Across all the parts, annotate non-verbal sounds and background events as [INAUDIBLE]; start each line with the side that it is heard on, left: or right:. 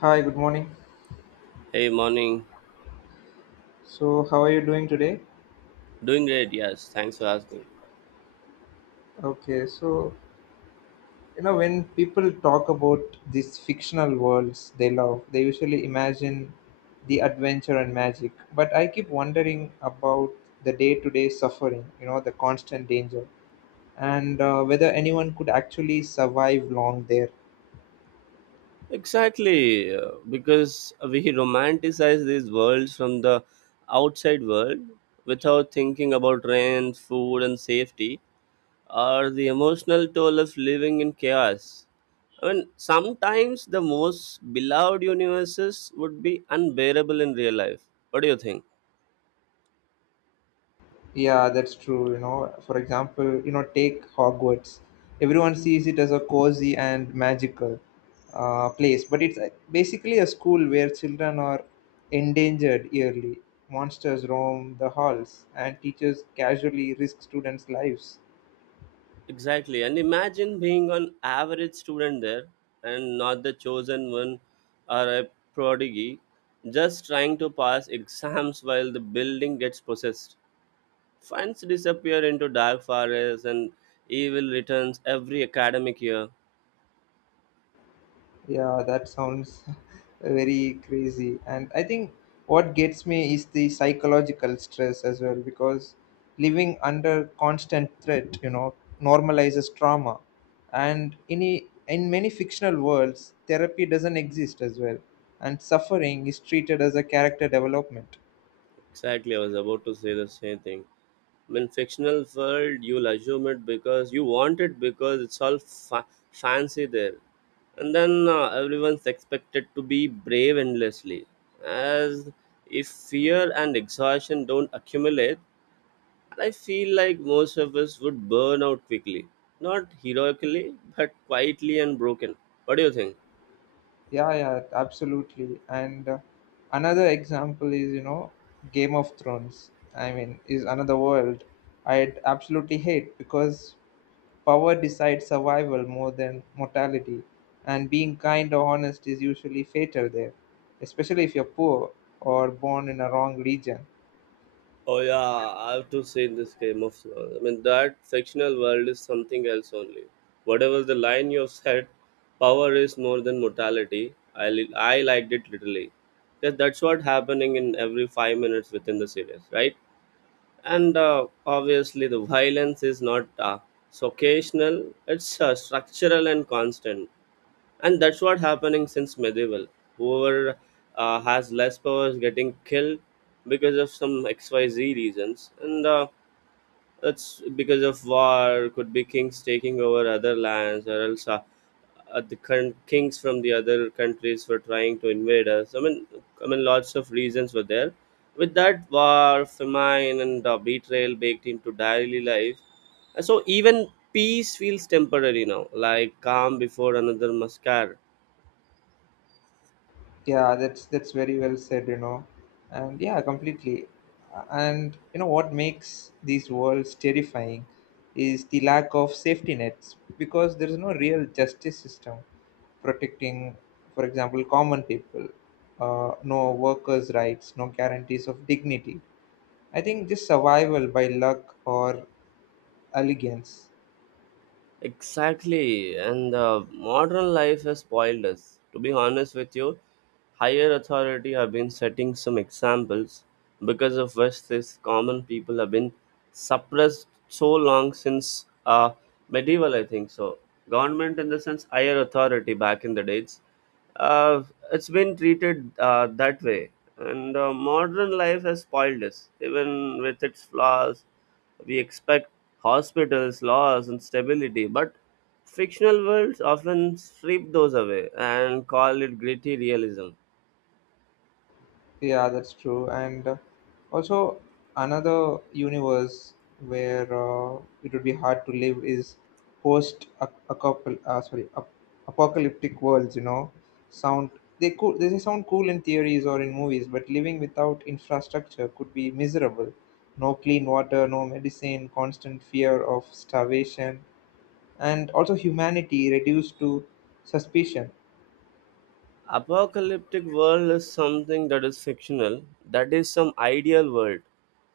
left: Hi, good morning.
right: Hey, morning.
left: So, how are you doing today?
right: Doing great, yes. Thanks for asking.
left: Okay, so when people talk about these fictional worlds they love, they usually imagine the adventure and magic. But I keep wondering about the day to day suffering, you know, the constant danger, and whether anyone could actually survive long there.
right: Exactly, because we romanticize these worlds from the outside world without thinking about rent, food, and safety, or the emotional toll of living in chaos. I mean, sometimes the most beloved universes would be unbearable in real life. What do you think?
left: Yeah, that's true. You know, for example, take Hogwarts. Everyone sees it as a cozy and magical place, but it's basically a school where children are endangered yearly. Monsters roam the halls, and teachers casually risk students' lives.
right: Exactly. And imagine being an average student there and not the chosen one or a prodigy, just trying to pass exams while the building gets possessed. Funds disappear into dark forests and evil returns every academic year.
left: Yeah, that sounds [LAUGHS] very crazy. And I think what gets me is the psychological stress as well, because living under constant threat, you know, normalizes trauma. And in many fictional worlds, therapy doesn't exist as well, and suffering is treated as a character development.
right: Exactly. I was about to say the same thing. In fictional world, you'll assume it because you want it, because it's all fancy there. And then everyone's expected to be brave endlessly, as if fear and exhaustion don't accumulate. I feel like most of us would burn out quickly, not heroically but quietly and broken. What do you think?
left: Yeah, absolutely. And another example is, you know, Game of Thrones. I mean, is another world I'd absolutely hate because power decides survival more than mortality, and being kind or honest is usually fatal there, especially if you're poor or born in a wrong region.
right: Oh yeah, I've to say in this Game of Thrones. I mean, that fictional world is something else only. Whatever the line you've said, power is more than mortality. I liked it literally. Because that's what happening in every 5 minutes within the series, right? And obviously, the violence is not occasional; it's structural and constant, and that's what happening since medieval. Whoever has less power is getting killed because of some xyz reasons, and it's because of war. Could be kings taking over other lands, or else the current kings from the other countries were trying to invade us. I mean, lots of reasons were there. With that, war, famine, and betrayal baked into daily life, and so even peace feels temporary now, like calm before another mascara.
left: Yeah, that's very well said, you know. And yeah, completely. And you know what makes these worlds terrifying is the lack of safety nets because there is no real justice system protecting, for example, common people. No workers' rights, no guarantees of dignity. I think just survival by luck or elegance.
right: Exactly, and modern life has spoiled us. To be honest with you, higher authority have been setting some examples, because of which this common people have been suppressed so long since medieval, I think so. Government in the sense higher authority back in the days, uh, it's been treated that way. And modern life has spoiled us. Even with its flaws, we expect hospitals, laws, and stability, but fictional worlds often strip those away and call it gritty realism.
left: Yeah, that's true. And also, another universe where it would be hard to live is post a couple sorry ap- apocalyptic worlds. You know, sound sound cool in theories or in movies, but living without infrastructure could be miserable. No clean water, no medicine, constant fear of starvation, and also humanity reduced to suspicion.
right: Apocalyptic world is something that is fictional, that is some ideal world.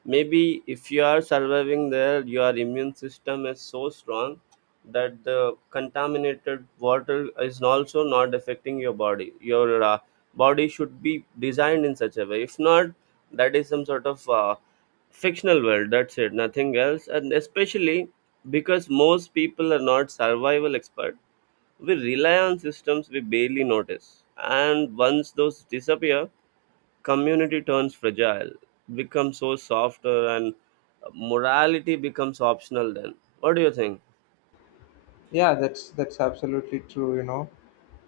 right: Maybe if you are surviving there, your immune system is so strong that the contaminated water is also not affecting your body. Your body should be designed in such a way. If not, that is some sort of fictional world, that's it, nothing else. And especially because most people are not survival expert, we rely on systems we barely notice, and once those disappear, community turns fragile, becomes so softer, and morality becomes optional. Then what do you think?
left: Yeah, that's absolutely true, you know.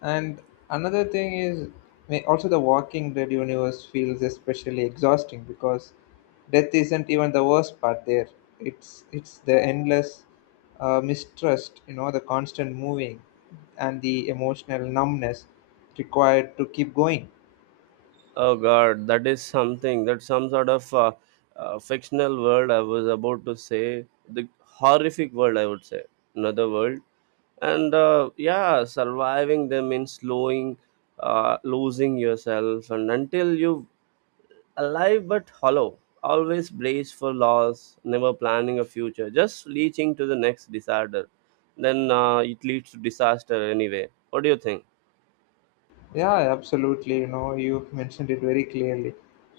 left: And another thing is, also the walking dead universe feels especially exhausting because death isn't even the worst part there. It's the endless mistrust, you know, the constant moving and the emotional numbness required to keep going.
right: Oh god, that is something, that's some sort of fictional world. I was about to say the horrific world, I would say, another world. And yeah, surviving them means slowing, losing yourself, and until you alive but hollow, always blaze for loss, never planning a future, just reaching to the next disorder. Then it leads to disaster anyway. What do you think?
left: Yeah, absolutely. You know, you mentioned it very clearly.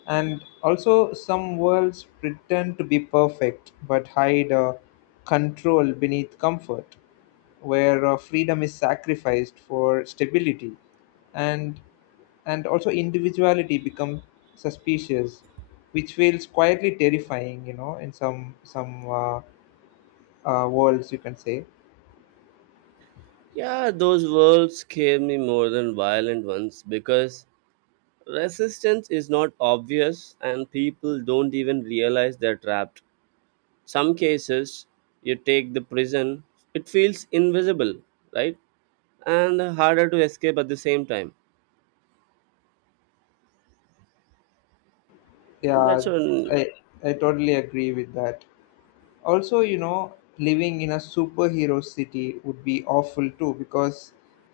left: And also, some worlds pretend to be perfect but hide a control beneath comfort, where freedom is sacrificed for stability, and and also individuality become suspicious, which feels quietly terrifying. You know, in some worlds, you can say.
right: Yeah, those words scare me more than violent ones, because resistance is not obvious and people don't even realize they're trapped. Some cases, you take the prison, it feels invisible, right? And harder to escape at the same time. That's
left: Yeah,
right: when,
left: I I totally agree with that. Also, you know, living in a superhero city would be awful too, because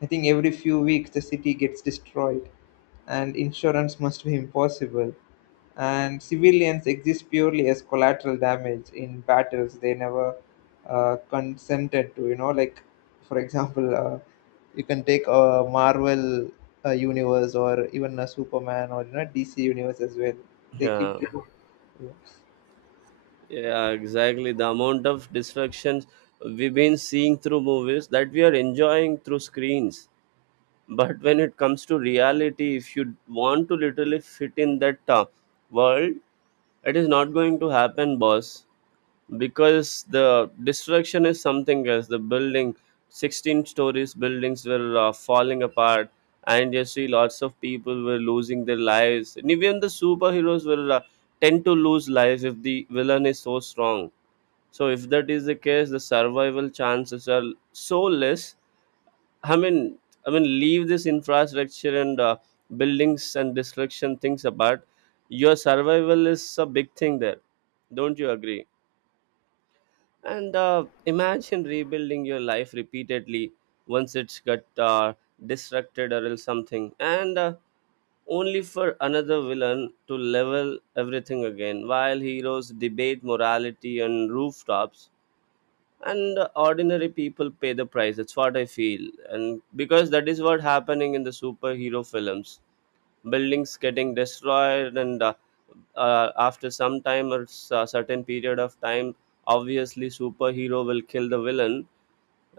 left: I think every few weeks the city gets destroyed and insurance must be impossible, and civilians exist purely as collateral damage in battles they never consented to, you know. Like, for example, you can take a Marvel universe, or even a Superman, or you know, DC universe as well. They
right: yeah,
left: keep. Yeah.
right: yeah exactly, the amount of distractions we've been seeing through movies that we are enjoying through screens. But when it comes to reality, if you want to literally fit in that world, it is not going to happen, boss. Because the destruction is something else. The building, 16 stories buildings were falling apart, and you see lots of people were losing their lives, and even the superheroes will tend to lose lives if the villain is so strong. So if that is the case, the survival chances are so less. I mean i mean leave this infrastructure and buildings and destruction things apart, your survival is a big thing there. Don't you agree? And imagine rebuilding your life repeatedly, once it's got disrupted or else something, and only for another villain to level everything again, while heroes debate morality on rooftops, and ordinary people pay the price. That's what I feel, and because that is what happening in the superhero films. Buildings getting destroyed, and after some time or a certain period of time, obviously superhero will kill the villain.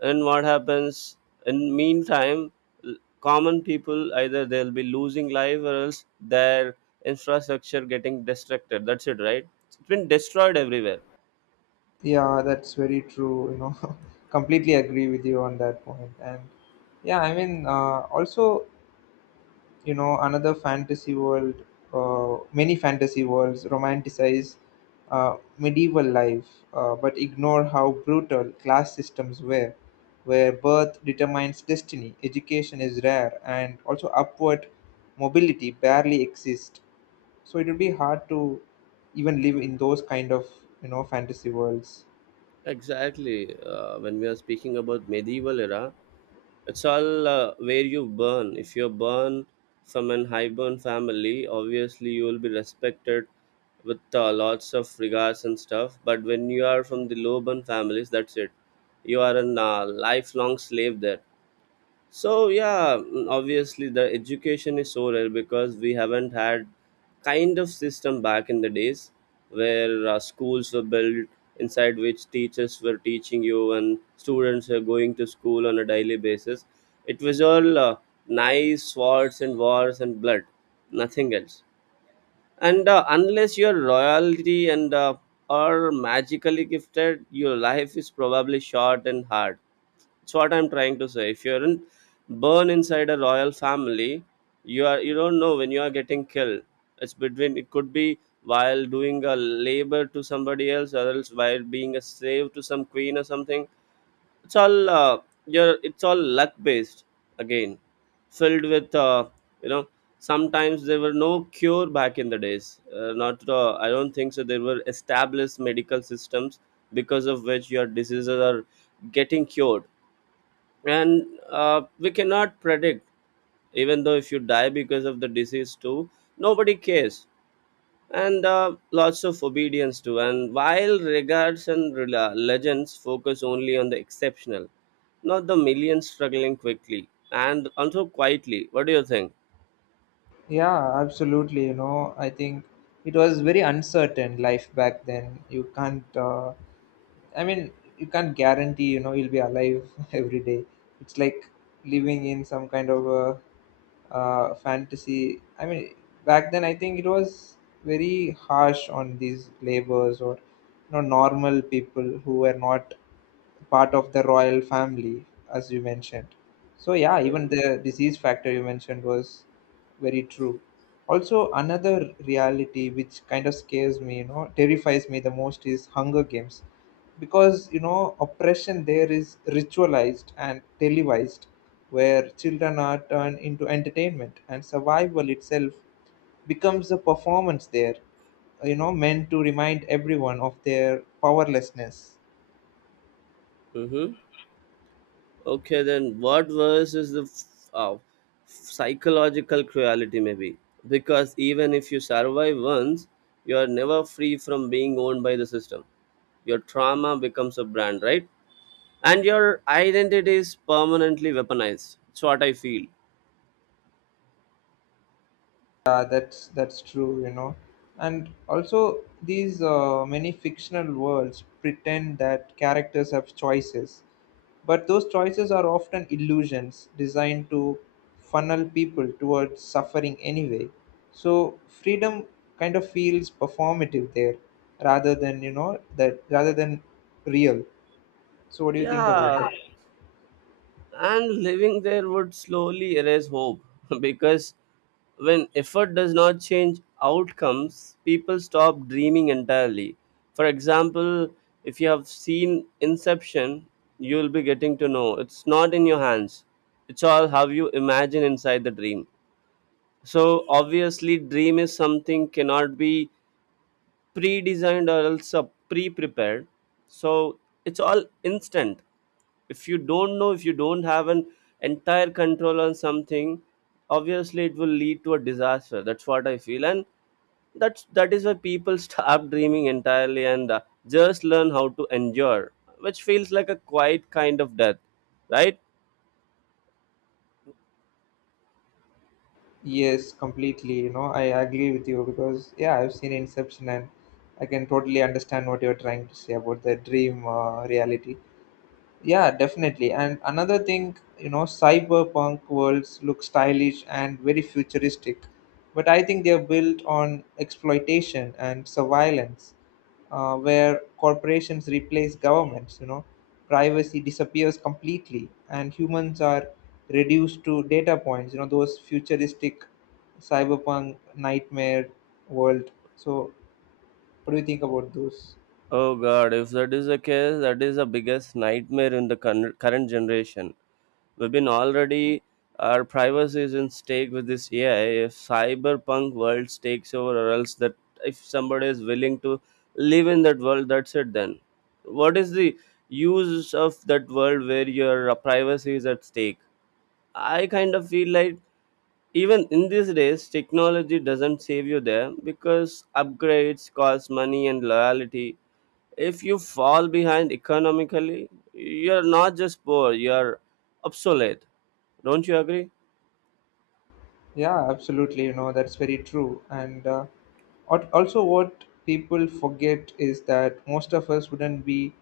right: And what happens in meantime? Common people, either they'll be losing life, or else their infrastructure getting destructed, that's it, right? It's been destroyed everywhere.
left: Yeah, that's very true. You know, [LAUGHS] completely agree with you on that point. And yeah, I mean, also, you know, another fantasy world, many fantasy worlds romanticize medieval life, but ignore how brutal class systems were, where birth determines destiny, education is rare, and also upward mobility barely exists. So it would be hard to even live in those kind of, you know, fantasy worlds.
right: Exactly, when we are speaking about medieval era, it's all where you burn. If you are born from an high born family, obviously you will be respected with lots of regards and stuff. But when you are from the low born families, that's it. You are a lifelong slave there. So yeah, obviously the education is so rare, because we haven't had kind of system back in the days where schools were built inside which teachers were teaching you and students were going to school on a daily basis. It was all knives, swords, and wars and blood, nothing else. And unless you're royalty and are magically gifted, your life is probably short and hard. So what I'm trying to say, if you're in born inside a royal family, you don't know when you are getting killed. It's between, it could be while doing a labor to somebody else, or else while being a slave to some queen or something. It's all you're, it's all luck based again, filled with you know. Sometimes there were no cure back in the days. Not I don't think so. There were established medical systems because of which your diseases are getting cured, and we cannot predict, even though if you die because of the disease too, nobody cares. And lots of obedience too, and while regards and rela legends focus only on the exceptional, not the millions struggling quickly and also quietly. What do you think?
left: Yeah, absolutely. You know, I think it was very uncertain life back then. You can't, I mean, you can't guarantee, you know, you'll be alive [LAUGHS] every day. It's like living in some kind of a fantasy. I mean, back then I think it was very harsh on these laborers, or you know, normal people who were not part of the royal family, as you mentioned. So yeah, even the disease factor you mentioned was very true. Also, another reality which kind of scares me, you know, terrifies me the most, is Hunger Games, because you know oppression there is ritualized and televised, where children are turned into entertainment and survival itself becomes a performance there, you know, meant to remind everyone of their powerlessness.
right: Mm-hmm. Okay, then what verse is the psychological cruelty, maybe, because even if you survive once, you are never free from being owned by the system. Your trauma becomes a brand, right? And your identity is permanently weaponized, it's what I feel.
left: Yeah, that's true, you know. And also, these many fictional worlds pretend that characters have choices, but those choices are often illusions designed to funnel people towards suffering anyway. So freedom kind of feels performative there, rather than you know that, rather than real. So what do you think about
right: Yeah,
left: that?
right: and living there would slowly erase hope [LAUGHS] because when effort does not change outcomes, people stop dreaming entirely. For example, if you have seen Inception, you'll be getting to know it's not in your hands, it's all how you imagine inside the dream. So obviously dream is something cannot be pre-designed or else a pre-prepared. So it's all instant. If you don't know, if you don't have an entire control on something, obviously it will lead to a disaster. That's what I feel. And that is why people [LAUGHS] stop dreaming entirely, and just learn how to endure, which feels like a quiet kind of death, right?
left: Yes, completely. You know, I agree with you because yeah, I've seen Inception and I can totally understand what you're trying to say about the dream reality. Yeah, definitely. And another thing, you know, cyberpunk worlds look stylish and very futuristic, but I think they're built on exploitation and surveillance, where corporations replace governments, you know, privacy disappears completely, and humans are reduced to data points, you know, those futuristic cyberpunk nightmare world. So, what do you think about those?
right: Oh god, if that is the case, that is the biggest nightmare in the current generation. We've been already, our privacy is in stake with this AI. If cyberpunk world takes over, or else that, if somebody is willing to live in that world, that's it. Then what is the use of that world where your privacy is at stake? I kind of feel like even in these days, technology doesn't save you there, because upgrades cost money and loyalty. If you fall behind economically, you're not just poor; you're obsolete. Don't you agree?
left: Yeah, absolutely. You know, that's very true. And also, what people forget is that most of us wouldn't be,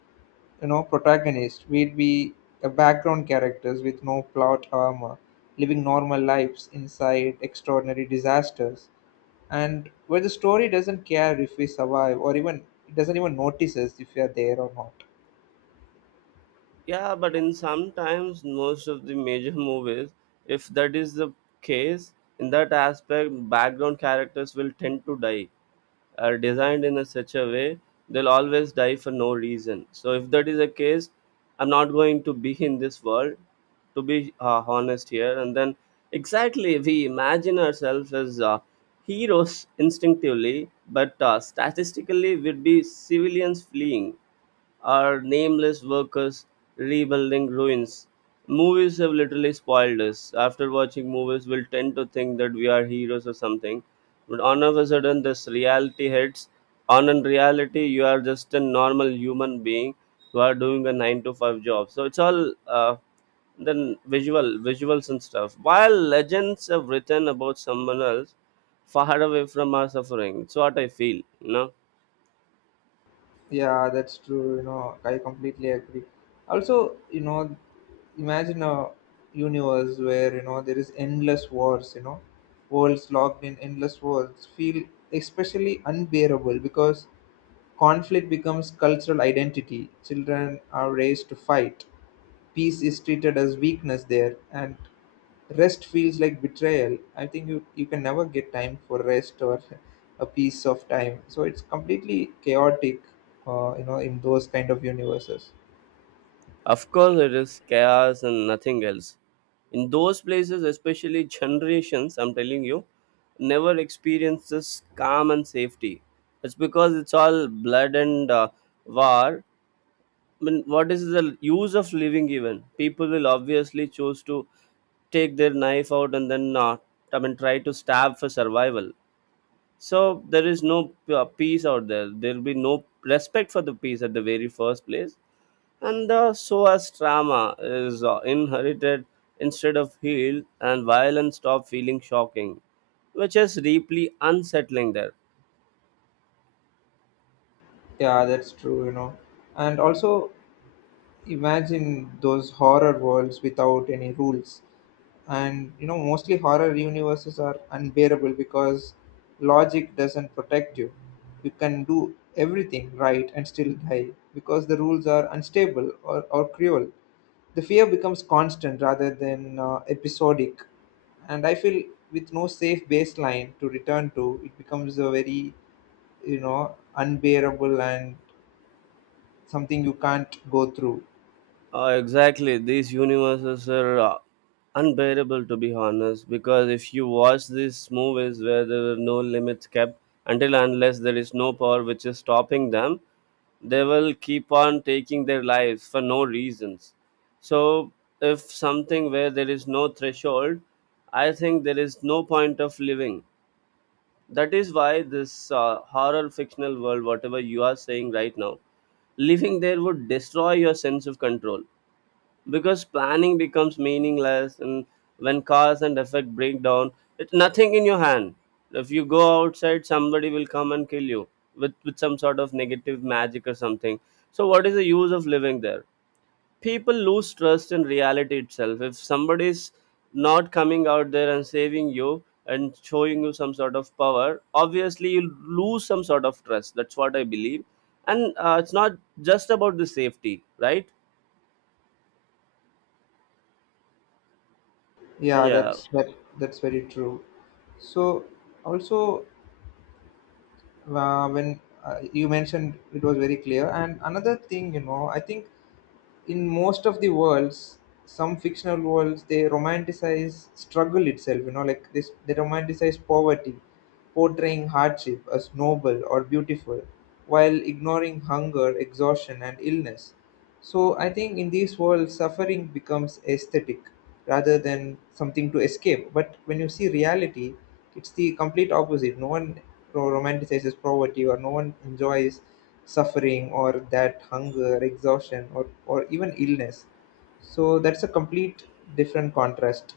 left: you know, protagonists. We'd be background characters with no plot armor, living normal lives inside extraordinary disasters. And where the story doesn't care if we survive, or even it doesn't even notice us if we are there or not.
right: Yeah, but in sometimes most of the major [LAUGHS] movies, if that is the case, in that aspect, background characters will tend to die. Are designed in a such a way, they'll always die for no reason. So if that is the case, I'm not going to be [LAUGHS] in this world. To be honest here. And then exactly, we imagine ourselves as heroes instinctively, but statistically we'd be civilians fleeing, are nameless workers rebuilding ruins. Movies have literally spoiled us. After watching movies, we'll tend to think that we are heroes or something. But all of a sudden, this reality hits. On in reality, you are just a normal human being who are doing a 9 to 5 job. So it's all then visuals and stuff. While legends have written about someone else far away from our suffering, it's what I feel, you know.
left: Yeah, that's true. You know, I completely agree. Also, you know, imagine a universe where you know there is endless wars. You know, worlds locked in endless wars feel especially unbearable because conflict becomes cultural identity. Children are raised to fight. Peace is treated as weakness there, and rest feels like betrayal. I think you can never get time for rest or [LAUGHS] a piece of time. So it's completely chaotic, you know, in those kind of universes.
right: Of course, it is chaos and nothing else. In those places, especially generations, I'm telling you, never experiences calm and safety. It's because it's all blood and war. I mean, what is the use of living even? People will obviously choose to take their knife out and then try to stab for survival, so there is no peace out there. There will be no respect for the peace at the very first place, and the soas trauma is inherited instead of healed, and violence stop feeling shocking, which is deeply unsettling there.
left: Yeah, that's true, you know. And also, imagine those horror worlds without any rules. And you know, mostly horror universes are unbearable because logic doesn't protect you. You can do everything right and still die, because the rules are unstable or cruel. The fear becomes constant rather than episodic. And I feel, with no safe baseline to return to, it becomes a very, you know, unbearable and something you can't go through.
right: Exactly. These universes are unbearable, to be honest, because if you watch these movies where there are no limits kept, until and unless there is no power which is stopping them, they will keep on taking their lives for no reasons. So, if something where there is no threshold, I think there is no point of living. That is why this horror fictional world, whatever you are saying right now, living there would destroy your sense of control, because planning becomes meaningless, and when cause and effect break down, it's nothing in your hand. If you go outside, somebody will come and kill you with some sort of negative magic or something. So what is the use of living there? People lose trust in reality itself. If somebody is not coming out there and saving you and showing you some sort of power, obviously you lose some sort of trust. That's what I believe. And it's not just about the safety, right?
left: Yeah,
right: Yeah.
left: that's very true. So also, when you mentioned it was very clear. And another thing, you know, I think in most of the worlds, some fictional worlds they romanticize struggle itself. You know, like this, they romanticize poverty, portraying hardship as noble or beautiful while ignoring hunger, exhaustion, and illness. So I think in these worlds suffering becomes aesthetic rather than something to escape. But when you see reality, it's the complete opposite. No one romanticizes poverty, or no one enjoys suffering, or that hunger, exhaustion, or even illness. So that's a complete different contrast.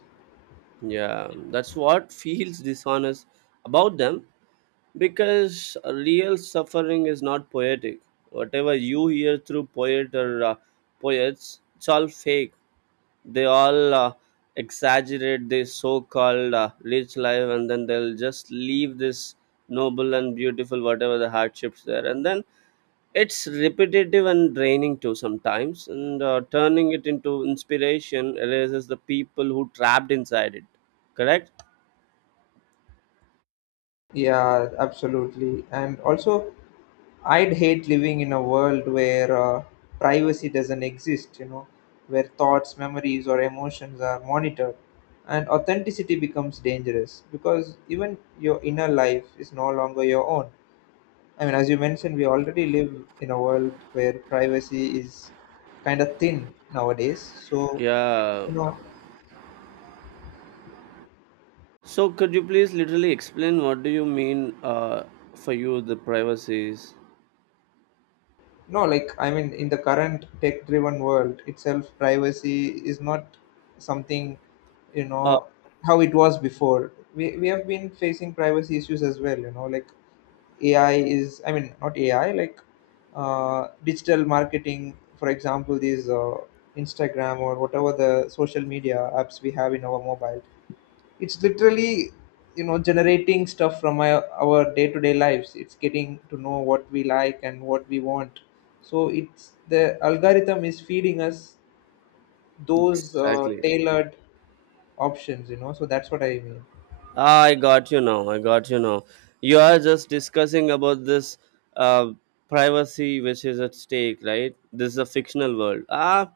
right: Yeah, that's what feels dishonest about them, because real suffering is not poetic. Whatever you hear through poet or poets, it's all fake. They all exaggerate this so-called rich life, and then they'll just leave this noble and beautiful whatever the hardships there, and then it's repetitive and draining too sometimes, and turning it into inspiration erases the people who trapped inside it. Correct.
left: Yeah, absolutely. And also, I'd hate living in a world where privacy doesn't exist, you know, where thoughts, memories, or emotions are monitored. And authenticity becomes dangerous because even your inner life is no longer your own. I mean, as you mentioned, we already live in a world where privacy is kind of thin nowadays. So,
right: Yeah.
left: you know,
right: So could you please literally explain what do you mean, for you the privacies?
left: no, like, I mean, in the current tech driven world itself, privacy is not something, you
right: Uh,
left: know, how it was before. We have been facing privacy issues as well, you know, like AI is, I mean, not AI, like digital marketing, for example, these Instagram or whatever the social media apps we have in our mobile. It's literally, you know, generating stuff from our day-to-day lives. It's getting to know what we like and what we want. So it's the algorithm is feeding us those
right: exactly.
left: tailored options, you know. So that's what I mean.
right: Ah, I got you now. I got you now. You are just discussing about this uh, privacy which is at stake, right? This is a fictional world. Ah,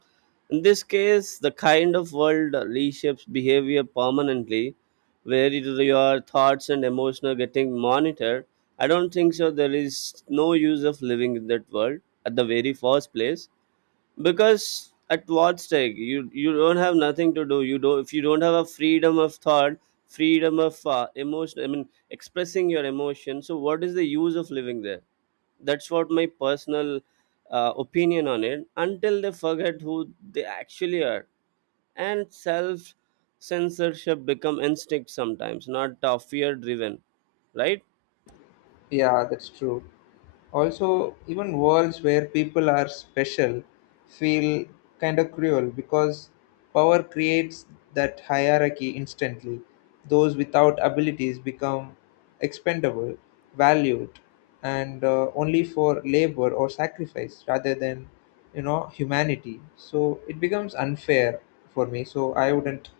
right: in this case, the kind of world reshapes behavior permanently, where it is your thoughts and emotions are getting monitored. I don't think so. There is no use of living in that world at the very first place, because at what stake? You don't have nothing to do. You don't, if you don't have a freedom of thought, freedom of emotion, I mean expressing your emotion, so what is the use of living there? That's what my personal opinion on it, until they forget who they actually are, and self censorship become instinct sometimes, not fear driven, right?
left: Yeah, that's true. Also, even worlds where people are special feel kind of cruel because power creates that hierarchy instantly. Those without abilities become expendable, valued, and only for labor or sacrifice rather than, you know, humanity. So it becomes unfair for me, so I wouldn't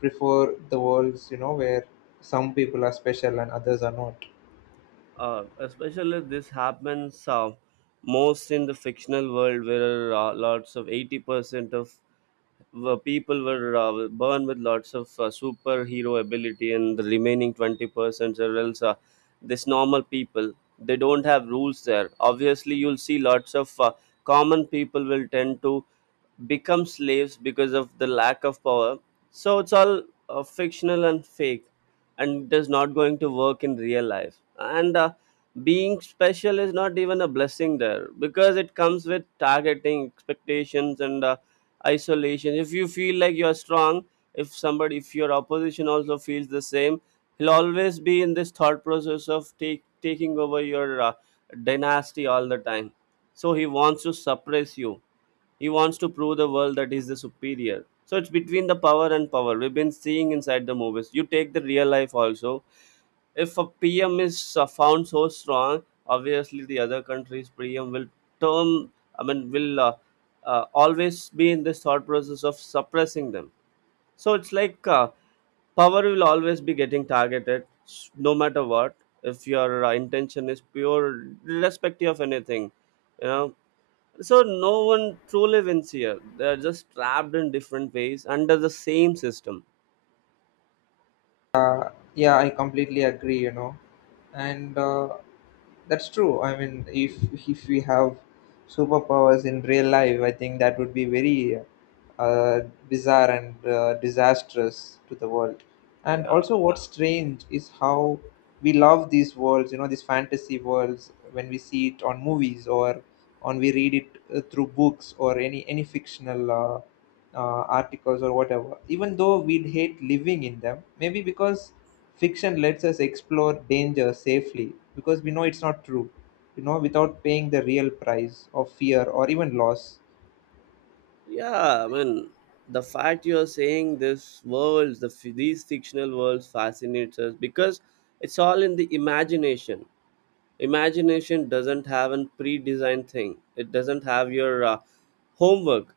left: prefer the worlds, you know, where some people are special and others are not.
right: Especially this happens most in the fictional world, where lots of 80% of people were born with lots of superhero ability, and the remaining 20% are else, this normal people, they don't have rules there. Obviously you'll see lots of common people will tend to become slaves because of the lack of power. So it's all fictional and fake, and it is not going to work in real life. And being special is not even a blessing there, because it comes with targeting expectations and isolation. If you feel like you are strong, if somebody, if your opposition also feels the same, he'll always be in this thought process of taking over your dynasty all the time. So he wants to suppress you, he wants to prove the world that he's the superior. So it's between the power and power. We've been seeing inside the movies. You take the real life also. If a PM is found so strong, obviously the other country's PM will term. I mean, will uh, always be in this thought process of suppressing them. So it's like power will always be getting targeted no matter what, if your intention is pure irrespective of anything, you know. So no one truly wins here, they're just trapped in different ways under the same system.
left: Yeah, I completely agree, you know. And that's true. I mean, if we have superpowers in real life, I think that would be very uh, bizarre and disastrous to the world. And
right: Yeah.
left: also, what's strange is how we love these worlds, you know, these fantasy worlds when we see it on movies, or on, we read it through books, or any fictional articles or whatever. Even though we'd hate living in them, maybe because fiction lets us explore danger safely because we know it's not true, you know, without paying the real price of fear or even loss.
right: Yeah i mean the fact you're saying this worlds, these fictional worlds fascinates us, because it's all in the imagination. Imagination doesn't have a pre-designed thing, it doesn't have your homework.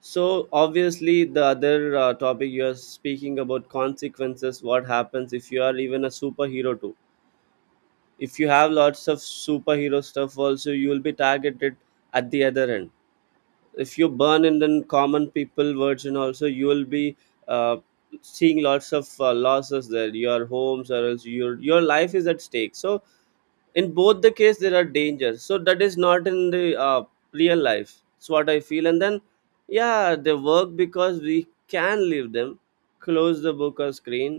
right: So obviously the other topic you're speaking about, consequences, what happens if you are even a superhero too? If you have lots of superhero stuff also, you will be targeted at the other end. If you burn in the common people version also, you will be uh, seeing lots of losses there, your homes, or else your life is at stake. So in both the case there are dangers, so that is not in the real life, it's what I feel. And then yeah, they work because we can leave them, close the book or screen,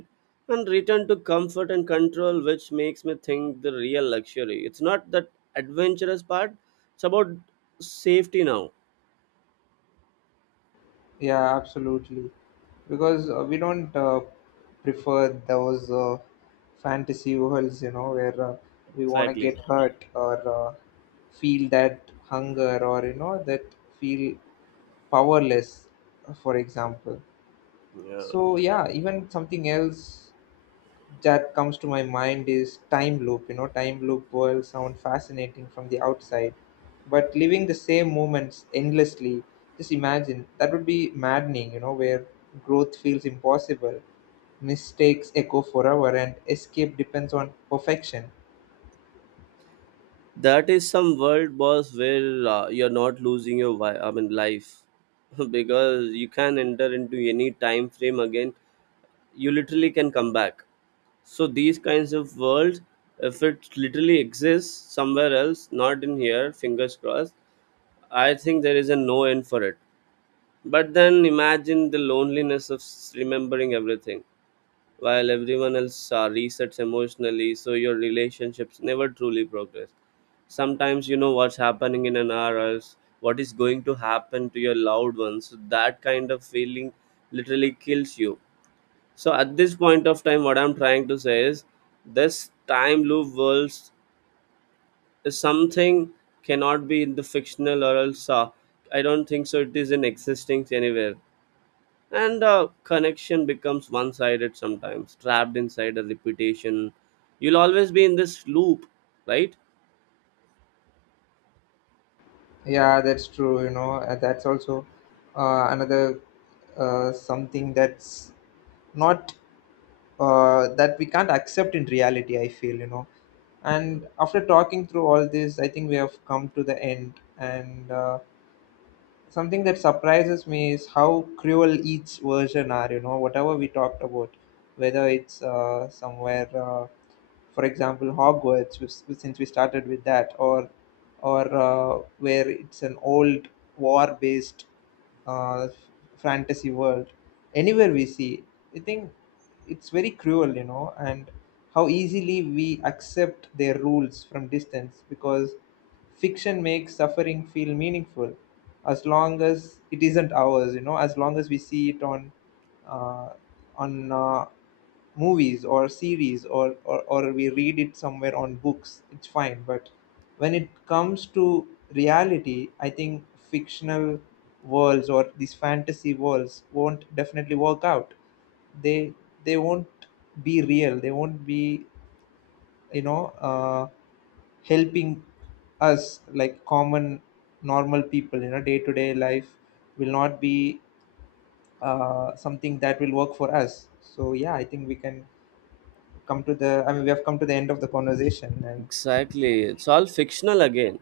right: and return to comfort and control, which makes me think the real luxury, it's not that adventurous part, it's about safety now.
left: Yeah, absolutely. Because we don't prefer those fantasy worlds, you know, where we want to
right: Exactly.
left: get hurt or feel that hunger, or, you know, that feel powerless, for example.
right: Yeah,
left: So, yeah, even something else that comes to my mind is time loop. You know, time loop will sound fascinating from the outside, but living the same moments endlessly, just imagine that would be maddening, you know, where growth feels impossible, mistakes echo forever, and escape depends on perfection.
right: that is some world boss where you're not losing your life [LAUGHS] because you can enter into any time frame again, you literally can come back. So these kinds of worlds, if it literally exists somewhere else, not in here, fingers crossed, I think there is a no end for it. But then imagine the loneliness of remembering everything while everyone else resets emotionally, so your relationships never truly progress. Sometimes you know what's happening in an hour or else what is going to happen to your loved ones. So that kind of feeling literally kills you. So at this point of time, what I'm trying to say is this time loop world is something cannot be in the fictional or else, I don't think so. It is in existing anywhere, and connection becomes one-sided sometimes, trapped inside a reputation. You'll always be in this loop, right?
left: Yeah, that's true, you know. That's also another, something that's not, that we can't accept in reality, I feel, you know. And after talking through all this, I think we have come to the end. And something that surprises me is how cruel each version are. You know, whatever we talked about, whether it's somewhere, for example Hogwarts which, since we started with that, or or where it's an old war based uh, fantasy world, anywhere we see, I think it's very cruel, you know. And how easily we accept their rules from distance, because fiction makes suffering feel meaningful as long as it isn't ours. You know, as long as we see it on uh, on uh, movies or series, or or we read it somewhere on books, it's fine. But when it comes to reality, I think fictional worlds or these fantasy worlds won't definitely work out. They they won't be real, they won't be, you know, helping us like common normal people, you know, day to day life will not be something that will work for us. So yeah, I think we can come to the, I mean we have come to the end of the conversation. And
right: Exactly, it's all fictional again.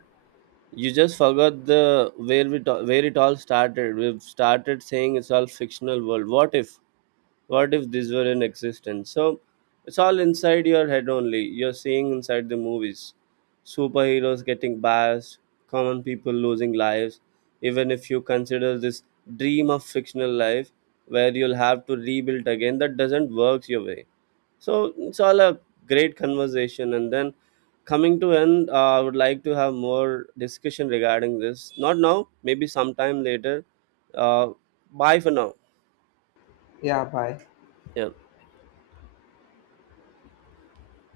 right: You just forgot the where where it all started. We've started saying it's all fictional world. What if? What if these were in existence? So it's all inside your head only, you're seeing inside the movies, superheroes getting bashed, common people losing lives. Even if you consider this dream of fictional life where you'll have to rebuild again, that doesn't work your way. So it's all a great conversation, and then coming to end, I would like to have more discussion regarding this, not now, maybe sometime later. uh, Bye for now.
left: yeah, bye.
right: Yeah.